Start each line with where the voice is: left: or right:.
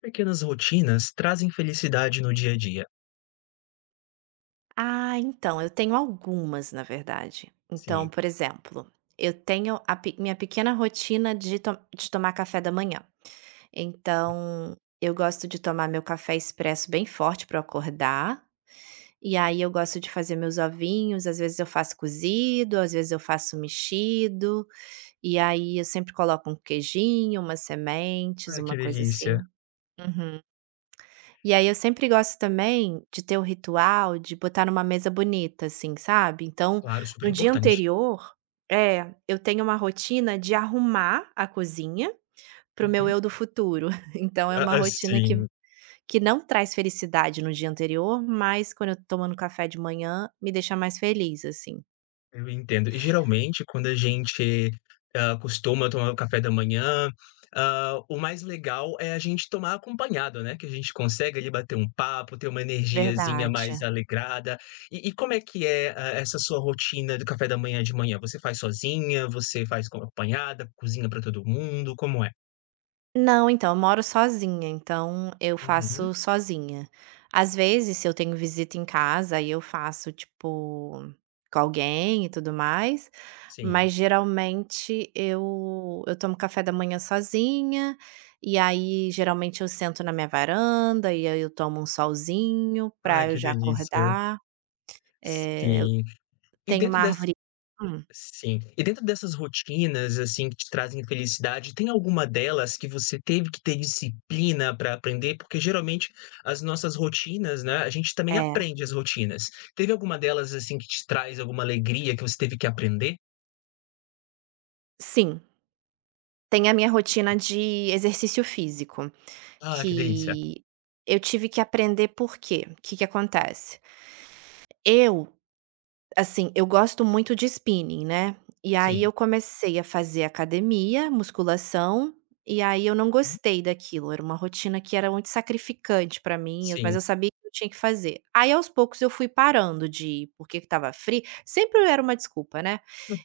left: Pequenas rotinas trazem felicidade no dia a dia.
right: Ah, então, eu tenho algumas, na verdade. Então,
left: Sim.
right: por exemplo, eu tenho a minha pequena rotina de, de tomar café da manhã. Então, eu gosto de tomar meu café expresso bem forte para acordar. E aí, eu gosto de fazer meus ovinhos. Às vezes, eu faço cozido, às vezes, eu faço mexido. E aí, eu sempre coloco um queijinho, umas sementes,
left: Ai, que
right: uma coisa
left: delícia.
right: assim. Uhum. E aí eu sempre gosto também de ter o ritual de botar numa mesa bonita, assim, sabe. Então,
left: Claro, super
right: no dia
left: importante.
right: anterior é, eu tenho uma rotina de arrumar a cozinha para o meu
left: Uhum.
right: eu do futuro. Então é uma
left: A
right: rotina que
left: assim,
right: que não traz felicidade no dia anterior, mas quando eu tô tomando café de manhã, me deixa mais feliz, assim.
left: eu entendo. E geralmente quando a gente, costuma tomar o café da manhã, o mais legal é a gente tomar acompanhado, né, que a gente consegue ali bater um papo, ter uma energiazinha
right: Verdade.
left: mais alegrada. E como é que é, essa sua rotina do café da manhã de manhã? Você faz sozinha? Você faz com acompanhada? Cozinha para todo mundo? Como é?
right: Não, então, eu moro sozinha, então eu
left: Uhum.
right: faço sozinha. Às vezes, se eu tenho visita em casa, aí eu faço, tipo, com alguém e tudo mais,
left: Sim.
right: mas geralmente eu tomo café da manhã sozinha, e aí geralmente eu sento na minha varanda, e aí eu tomo um solzinho
left: Ai,
right: pra eu
left: que
right: já
left: delícia.
right: acordar. Eu
left: Sim. E
right: tenho
left: dentro
right: uma
left: dessas,
right: árvore hum,
left: sim. E dentro dessas rotinas, assim, que te trazem felicidade, tem alguma delas que você teve que ter disciplina para aprender? Porque geralmente as nossas rotinas, né, a gente também
right: é.
left: aprende as rotinas. Teve alguma delas, assim, que te traz alguma alegria que você teve que aprender?
right: Sim, tem a minha rotina de exercício físico.
left: Ah, que delícia.
right: Que eu tive que aprender por quê? O que que acontece? Eu, assim, eu gosto muito de spinning, né, e aí
left: Sim.
right: eu comecei a fazer academia, musculação, e aí eu não
left: Hum,
right: gostei daquilo, era uma rotina que era muito sacrificante pra mim, eu mas
left: sim.
right: eu sabia que eu tinha que fazer. Aí aos poucos eu fui parando de ir, porque estava frio. Sempre era uma desculpa, né.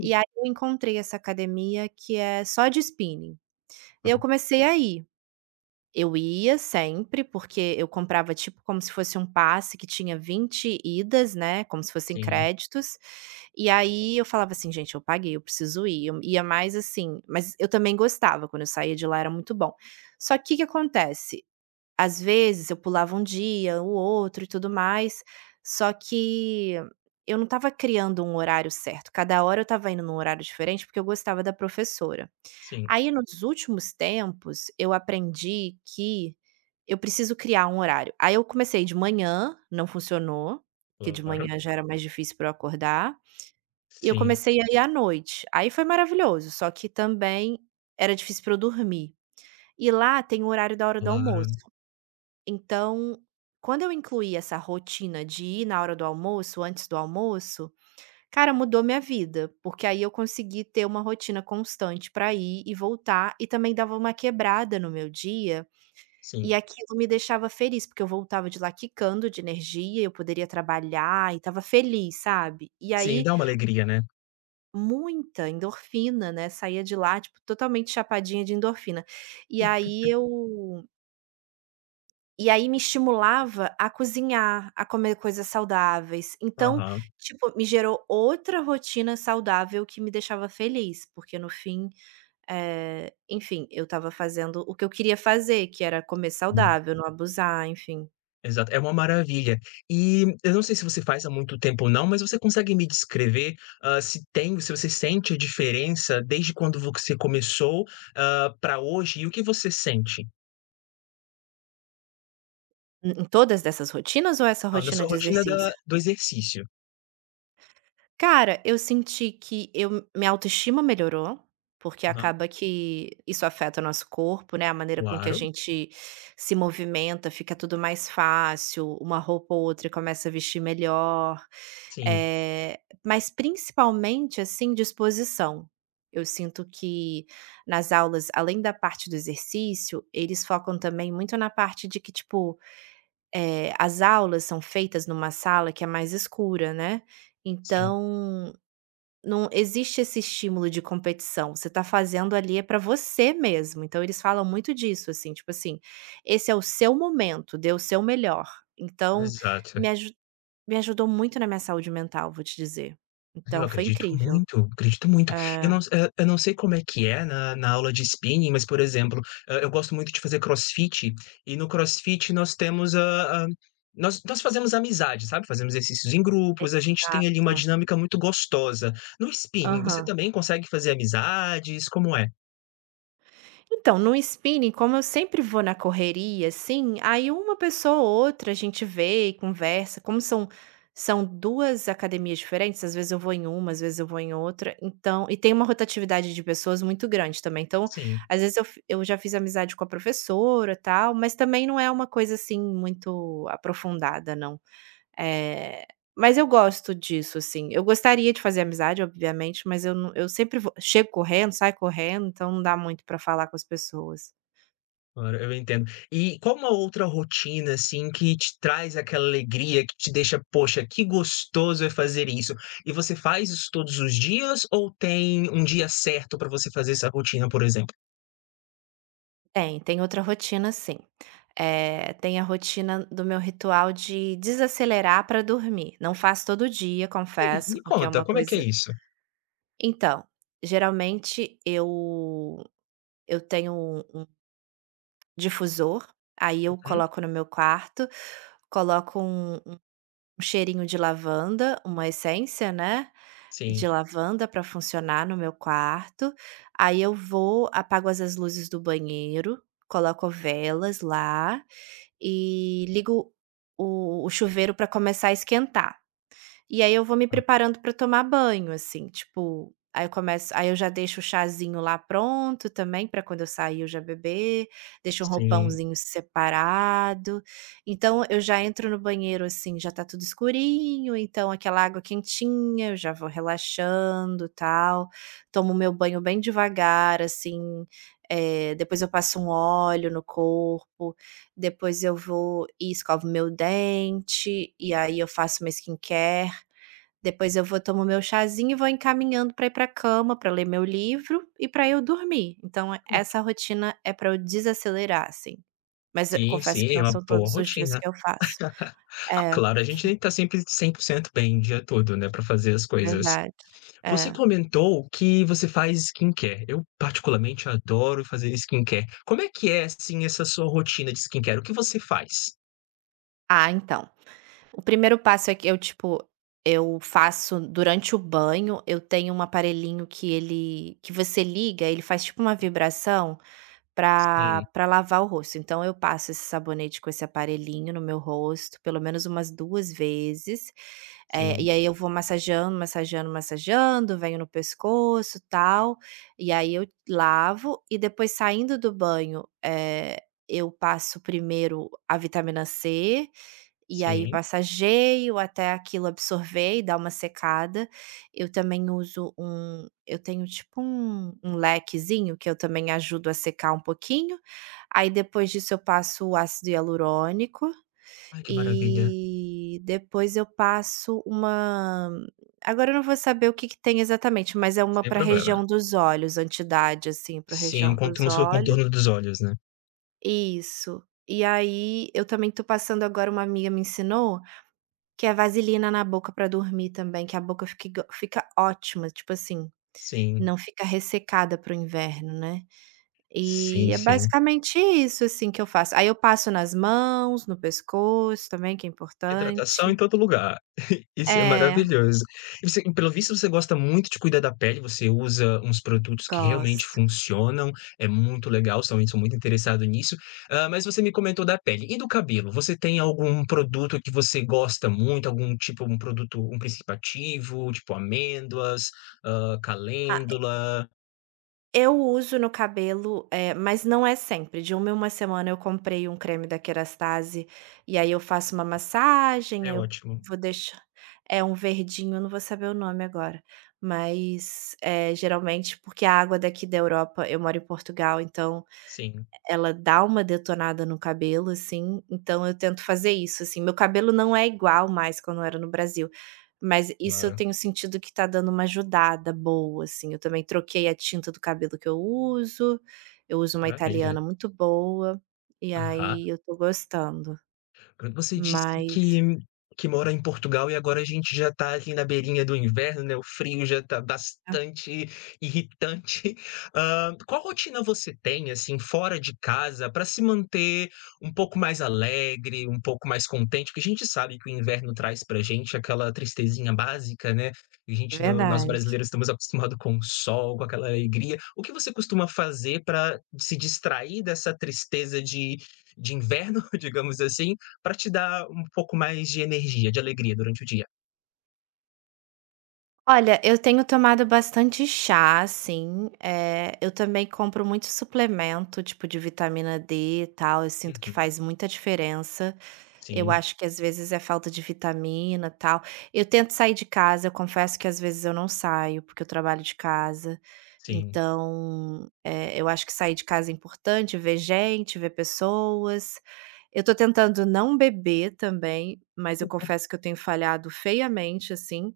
right: E aí eu encontrei essa academia que é só de spinning, eu
left: Então,
right: comecei aí. Eu ia sempre, porque eu comprava tipo como se fosse um passe que tinha 20 idas, né, como se fossem
left: sim,
right: créditos, e aí eu falava assim: "Gente, eu paguei, eu preciso ir", eu ia mais assim mas eu também gostava, quando eu saía de lá era muito bom. Só que o que acontece, às vezes eu pulava um dia, o outro e tudo mais, só que eu não estava criando um horário certo, cada hora eu estava indo num horário diferente, porque eu gostava da professora.
left: sim.
right: Aí, nos últimos tempos, eu aprendi que eu preciso criar um horário. Aí eu comecei de manhã, não funcionou, porque de
left: Claro.
right: manhã já era mais difícil para eu acordar, e eu
left: Sim,
right: comecei a ir à noite. Aí foi maravilhoso, só que também era difícil para eu dormir. E lá tem o horário da hora do almoço.
left: claro.
right: Então, quando eu incluí essa rotina de ir na hora do almoço, antes do almoço, cara, mudou minha vida, porque aí eu consegui ter uma rotina constante para ir e voltar, e também dava uma quebrada no meu dia, e
left: Sim.
right: aquilo me deixava feliz, porque eu voltava de lá quicando de energia, eu poderia trabalhar e estava feliz, sabe. E
left: Sim,
right: aí,
left: dá uma alegria, né.
right: muita endorfina, né, saía de lá, tipo, totalmente chapadinha de endorfina. E aí eu e aí me estimulava a cozinhar, a comer coisas saudáveis. Então,
left: Aham.
right: tipo, me gerou outra rotina saudável que me deixava feliz, porque no fim, enfim, eu estava fazendo o que eu queria fazer, que era comer saudável, não abusar, enfim.
left: Exato, é uma maravilha. E eu não sei se você faz há muito tempo ou não, mas você consegue me descrever, se tem se você sente a diferença desde quando você começou, para hoje e o que você sente?
right: Em todas dessas rotinas ou essa
left: Ah, na
right: rotina
left: sua
right: de
left: rotina da
right: exercício?
left: do exercício.
right: Cara, eu senti que eu minha autoestima melhorou, porque
left: Aham.
right: acaba que isso afeta o nosso corpo, né, a maneira com que a
left: Claro.
right: gente se movimenta, fica tudo mais fácil, uma roupa ou outra começa a vestir melhor,
left: Sim,
right: eh, mas principalmente, assim, disposição. Eu sinto que nas aulas, além da parte do exercício, eles focam também muito na parte de que, tipo, as aulas são feitas numa sala que é mais escura, né,
left: sim.
right: então não existe esse estímulo de competição, você tá fazendo ali é para você mesmo, então eles falam muito disso, assim, tipo assim: "Esse é o seu momento, dê o seu melhor". Então
left: Exato.
right: me aju me ajudou muito na minha saúde mental, vou te dizer.
left: Eu
right: Então foi
left: acredito
right: incrível.
left: muito, acredito muito. Eu
right: É,
left: não eu eu não sei como é que é na aula de spinning, mas, por exemplo, eu gosto muito de fazer crossfit, e no crossfit nós temos a nós nós fazemos amizade, sabe, fazemos exercícios em grupos, a gente tem ali uma
right: exato.
left: dinâmica muito gostosa. No spinning, você
right: Aham.
left: também consegue fazer amizades, como é?
right: Então, no spinning, como eu sempre vou na correria, assim, aí uma pessoa ou outra a gente vê e conversa. Como são 2 academias diferentes, às vezes eu vou em uma, às vezes eu vou em outra, então e tem uma rotatividade de pessoas muito grande também. Então,
left: Sim.
right: às vezes eu já fiz amizade com a professora, tal, mas também não é uma coisa, assim, muito aprofundada, não. Eh, mas eu gosto disso, assim. Eu gostaria de fazer amizade, obviamente, mas eu não eu sempre vou chego correndo, saio correndo, então não dá muito pra falar com as pessoas.
left: Claro, eu entendo. E qual uma outra rotina, assim, que te traz aquela alegria, que te deixa: "Poxa, que gostoso é fazer isso"? E você faz isso todos os dias ou tem um dia certo para você fazer essa rotina, por exemplo?
right: Tem, tem outra rotina sim. Tem a rotina do meu ritual de desacelerar para dormir. Não faço todo dia,
left: Aí,
right: confesso,
left: me
right: porque é
left: conta,
right: uma
left: como é que é
right: coisa
left: isso?
right: então, geralmente eu tenho um difusor, aí eu
left: Uhum.
right: coloco no meu quarto, coloco um um cheirinho de lavanda, uma essência, né, de
left: Sim.
right: lavanda para funcionar no meu quarto. Aí eu vou, apago as luzes do banheiro, coloco velas lá e ligo o chuveiro para começar a esquentar. E aí eu vou me
left: Ah,
right: preparando para tomar banho, assim, tipo, aí eu começo aí eu já deixo o chazinho lá pronto também para quando eu sair eu já beber, deixo um
left: sim.
right: roupãozinho separado. Então eu já entro no banheiro, assim, já tá tudo escurinho, então aquela água quentinha, eu já vou relaxando, tal. Tomo meu banho bem devagar, assim, depois eu passo um óleo no corpo, depois eu vou e escovo meu dente, e aí eu faço uma skincare. Depois eu vou tomo meu chazinho e vou encaminhando para ir pra cama, para ler meu livro e para eu dormir. Então é essa rotina é para eu desacelerar, assim. Mas eu
left: Sim,
right: confesso
left: sim,
right: que
left: é
right: não
left: uma
right: são
left: boa
right: todos os dias
left: rotina.
right: que eu faço.
left: Ah,
right: É,
left: claro, a gente tem que estar sempre 100% bem o dia todo, né, para fazer as coisas.
right: verdade.
left: Você
right: É.
left: comentou que você faz skincare. Eu particularmente adoro fazer skincare. Como é que é, assim, essa sua rotina de skincare? O que você faz?
right: Ah, então, o primeiro passo é que eu, tipo, eu faço durante o banho, eu tenho um aparelhinho que ele que você liga, ele faz tipo uma vibração para
left: Sim,
right: para lavar o rosto. Então eu passo esse sabonete com esse aparelhinho no meu rosto, pelo menos umas 2 vezes,
left: sim,
right: e aí eu vou massageando, massageando, massageando, venho no pescoço, tal, e aí eu lavo e depois saindo do banho, eu passo primeiro a vitamina C, e aí
left: sim.
right: massageio até aquilo absorver e dar uma secada. Eu também uso um eu tenho tipo um um lequezinho que eu também ajudo a secar um pouquinho, aí depois disso eu passo o ácido hialurônico,
left: Ai, que maravilha.
right: e depois eu passo uma agora eu não vou saber o que que tem exatamente, mas é uma
left: Sem
right: pra
left: problema.
right: região dos olhos, anti-idade, assim, pra
left: Sim, é um
right: região dos
left: contorno, seu
right: olhos.
left: contorno dos olhos, né?
right: Isso. E aí eu também tô passando agora uma amiga me ensinou que é vaselina na boca pra dormir também, que a boca fica igo fica ótima, tipo assim,
left: Sim,
right: não fica ressecada para o inverno, né. E
left: sim,
right: é
left: sim.
right: basicamente isso, assim, que eu faço. Aí eu passo nas mãos, no pescoço também, que é
left: Hidratação em
right: importante.
left: todo lugar. Isso é
right: É,
left: maravilhoso. E você pelo visto você gosta muito de cuidar da pele, você usa uns produtos que realmente
right: gosto.
left: funcionam, é muito legal, somente sou muito interessado nisso. Mas você me comentou da pele. E do cabelo? Você tem algum produto que você gosta muito, algum tipo um produto, um principativo, tipo amêndoas, calêndula?
right: Eu uso no cabelo, mas não é sempre, de uma em uma semana eu comprei um creme da Kerastase, e aí eu faço uma massagem,
left: É
right: aí eu
left: ótimo.
right: vou deixar é um verdinho, eu não vou saber o nome agora, mas, geralmente porque a água daqui da Europa eu moro em Portugal, então
left: Sim,
right: ela dá uma detonada no cabelo, assim, então eu tento fazer isso, assim. Meu cabelo não é igual mais quando era no Brasil, mas isso eu
left: claro.
right: tenho sentido que tá dando uma ajudada boa, assim. Eu também troquei a tinta do cabelo que eu uso uma
left: Maravilha.
right: italiana muito boa, e
left: Aham.
right: aí eu tô gostando,
left: Quando você disse
right: mas
left: que mora em Portugal e agora a gente já está ali na beirinha do inverno, né, o frio já está
right: ah,
left: bastante irritante. Qual rotina você tem, assim, fora de casa para se manter um pouco mais alegre, um pouco mais contente? Porque a gente sabe que o inverno traz pra gente aquela tristezinha básica, né, a
right: é
left: gente no nós
right: verdade.
left: brasileiros estamos acostumados com o sol, com aquela alegria. O que você costuma fazer para se distrair dessa tristeza de inverno, digamos assim, pra te dar um pouco mais de energia, de alegria durante o dia.
right: Olha, eu tenho tomado bastante chá, assim, eu também compro muito suplemento, tipo de vitamina D e tal, eu sinto que
left: Uhum.
right: faz muita diferença. Eu
left: Sim,
right: acho que às vezes é falta de vitamina, e tal. Eu tento sair de casa, eu confesso que às vezes eu não saio, porque eu trabalho de casa.
left: sim.
right: Então, eu acho que sair de casa é importante, ver gente, ver pessoas. Eu tô tentando não beber também, mas eu confesso que eu tenho falhado feiamente, assim.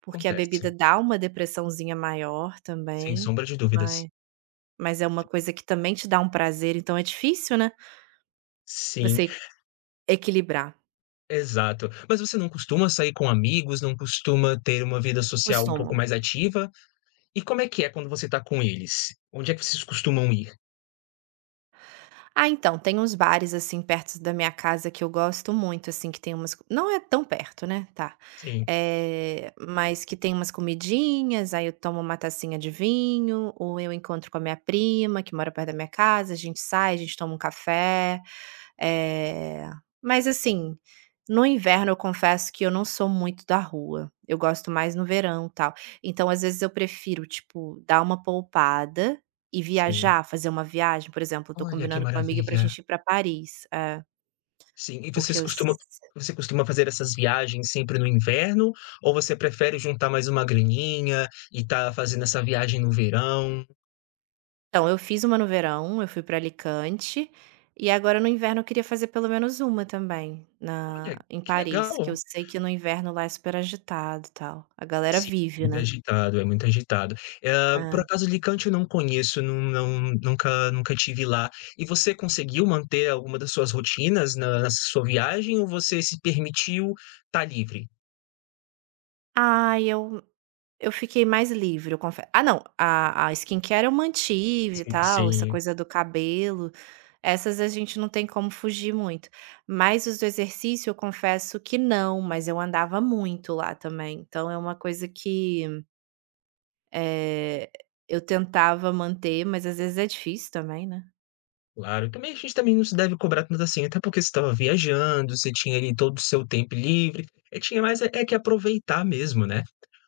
right: Porque a
left: Acontece,
right: bebida dá uma depressãozinha maior
left: sem
right: também,
left: sombra de dúvidas.
right: mas mas é uma coisa que também te dá um prazer, então é difícil, né,
left: Sim,
right: você equilibrar.
left: exato. Mas você não costuma sair com amigos, não costuma ter uma vida social um pouco
right: Costuma.
left: mais ativa? E como é que é quando você tá com eles? Onde é que vocês costumam ir?
right: Ah, então, tem uns bares, assim, perto da minha casa que eu gosto muito, assim, que tem umas co- não é tão perto, né, tá.
left: Sim,
right: Mas que tem umas comidinhas, aí eu tomo uma tacinha de vinho, ou eu encontro com a minha prima, que mora perto da minha casa, a gente sai, a gente toma um café. Eh, mas assim, no inverno eu confesso que eu não sou muito da rua, eu gosto mais no verão, tal. Então, às vezes, eu prefiro, tipo, dar uma poupada e
left: sim.
right: viajar, fazer uma viagem, por exemplo, eu tô
left: Olha que
right: combinando com uma amiga pra
left: maravilha.
right: gente ir pra Paris, é,
left: Sim,
right: porque eu s
left: você costuma fazer essas viagens sempre no inverno, ou você prefere juntar mais uma graninha e tá fazendo essa viagem no verão?
right: então, eu fiz uma no verão, eu fui pra Alicante, e agora no inverno eu queria fazer pelo menos uma também na
left: Olha,
right: em
left: que
right: Paris, que eu
left: legal.
right: sei que no inverno lá é super agitado, e tal. A galera
left: Sim,
right: vive,
left: muito
right: né.
left: agitado, é muito agitado. Eh, por
right: É.
left: acaso Alicante eu não conheço, não nunca tive lá. E você conseguiu manter alguma das suas rotinas na nessa sua viagem ou você se permitiu estar livre?
right: Ai, Eu fiquei mais livre, eu confesso. Ah não, a skincare eu mantive e
left: Sim,
right: tal, essa
left: sim.
right: coisa do cabelo, essas a gente não tem como fugir muito. Mas os do exercício eu confesso que não, mas eu andava muito lá também, então é uma coisa que, eh, eu tentava manter, mas às vezes é difícil também, né.
left: Claro, também a gente também não se deve cobrar tanto assim, até porque você estava viajando, você tinha ali todo o seu tempo livre, é tinha mais é é que aproveitar mesmo, né.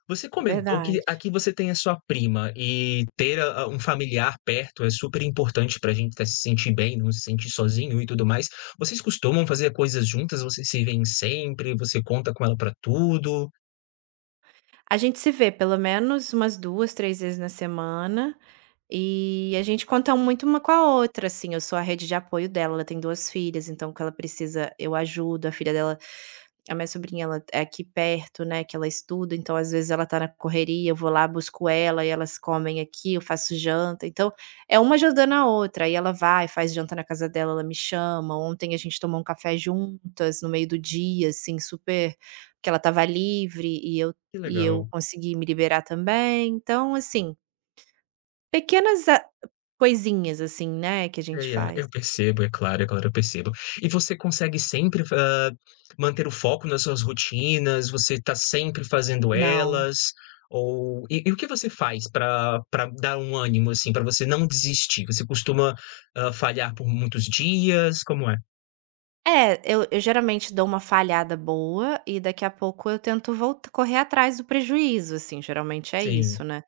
left: Você
right: É
left: comentou que
right: verdade.
left: aqui você tem a sua prima e ter a um familiar perto é super importante para a gente até se sentir bem, não se sentir sozinho e tudo mais. Vocês costumam fazer coisas juntas? Vocês se veem sempre? Você conta com ela para tudo?
right: A gente se vê pelo menos umas 2, 3 vezes na semana, e a gente conta muito uma com a outra, assim, eu sou a rede de apoio dela, ela tem 2 filhas, então o que ela precisa eu ajudo, a filha dela a minha sobrinha ela é aqui perto, né, que ela estuda, então às vezes ela tá na correria, eu vou lá, busco ela e elas comem aqui, eu faço janta, então é uma ajudando a outra, aí ela vai, faz janta na casa dela, ela me chama, ontem a gente tomou um café juntas no meio do dia, assim, super porque ela estava livre
left: Que
right: e eu
left: legal.
right: consegui me liberar também, então assim, pequenas a coisinhas assim, né, que a gente
left: Ai, ah,
right: faz.
left: eu percebo, é claro, eu percebo. E você consegue sempre, manter o foco nas suas rotinas? Você está sempre fazendo
right: Não.
left: elas? Ou o que você faz para pra dar um ânimo, assim, para você não desistir? Você costuma, falhar por muitos dias? Como é?
right: É, eu geralmente dou uma falhada boa e daqui a pouco eu tento voltar correr atrás do prejuízo, assim, geralmente é
left: Sim,
right: isso, né.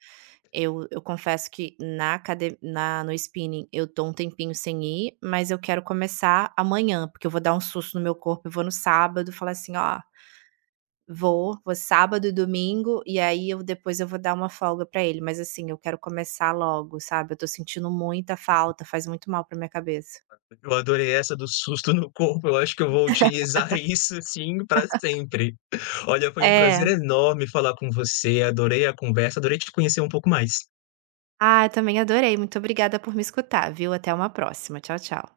right: Eu confesso que na acade na no spinning eu tô um tempinho sem ir, mas eu quero começar amanhã, porque eu vou dar um susto no meu corpo e vou no sábado falar assim: "Ó". Vou, vou sábado e domingo, e aí eu depois eu vou dar uma folga pra ele, mas assim, eu quero começar logo, sabe, eu tô sentindo muita falta, faz muito mal pra minha cabeça.
left: eu adorei essa do susto no corpo, eu acho que eu vou utilizar isso, sim, para sempre. Olha, foi um prazer
right: É.
left: enorme falar com você, adorei a conversa, adorei te conhecer um pouco mais.
right: Ah, eu também adorei, muito obrigada por me escutar, viu. Até uma próxima. Tchau, tchau.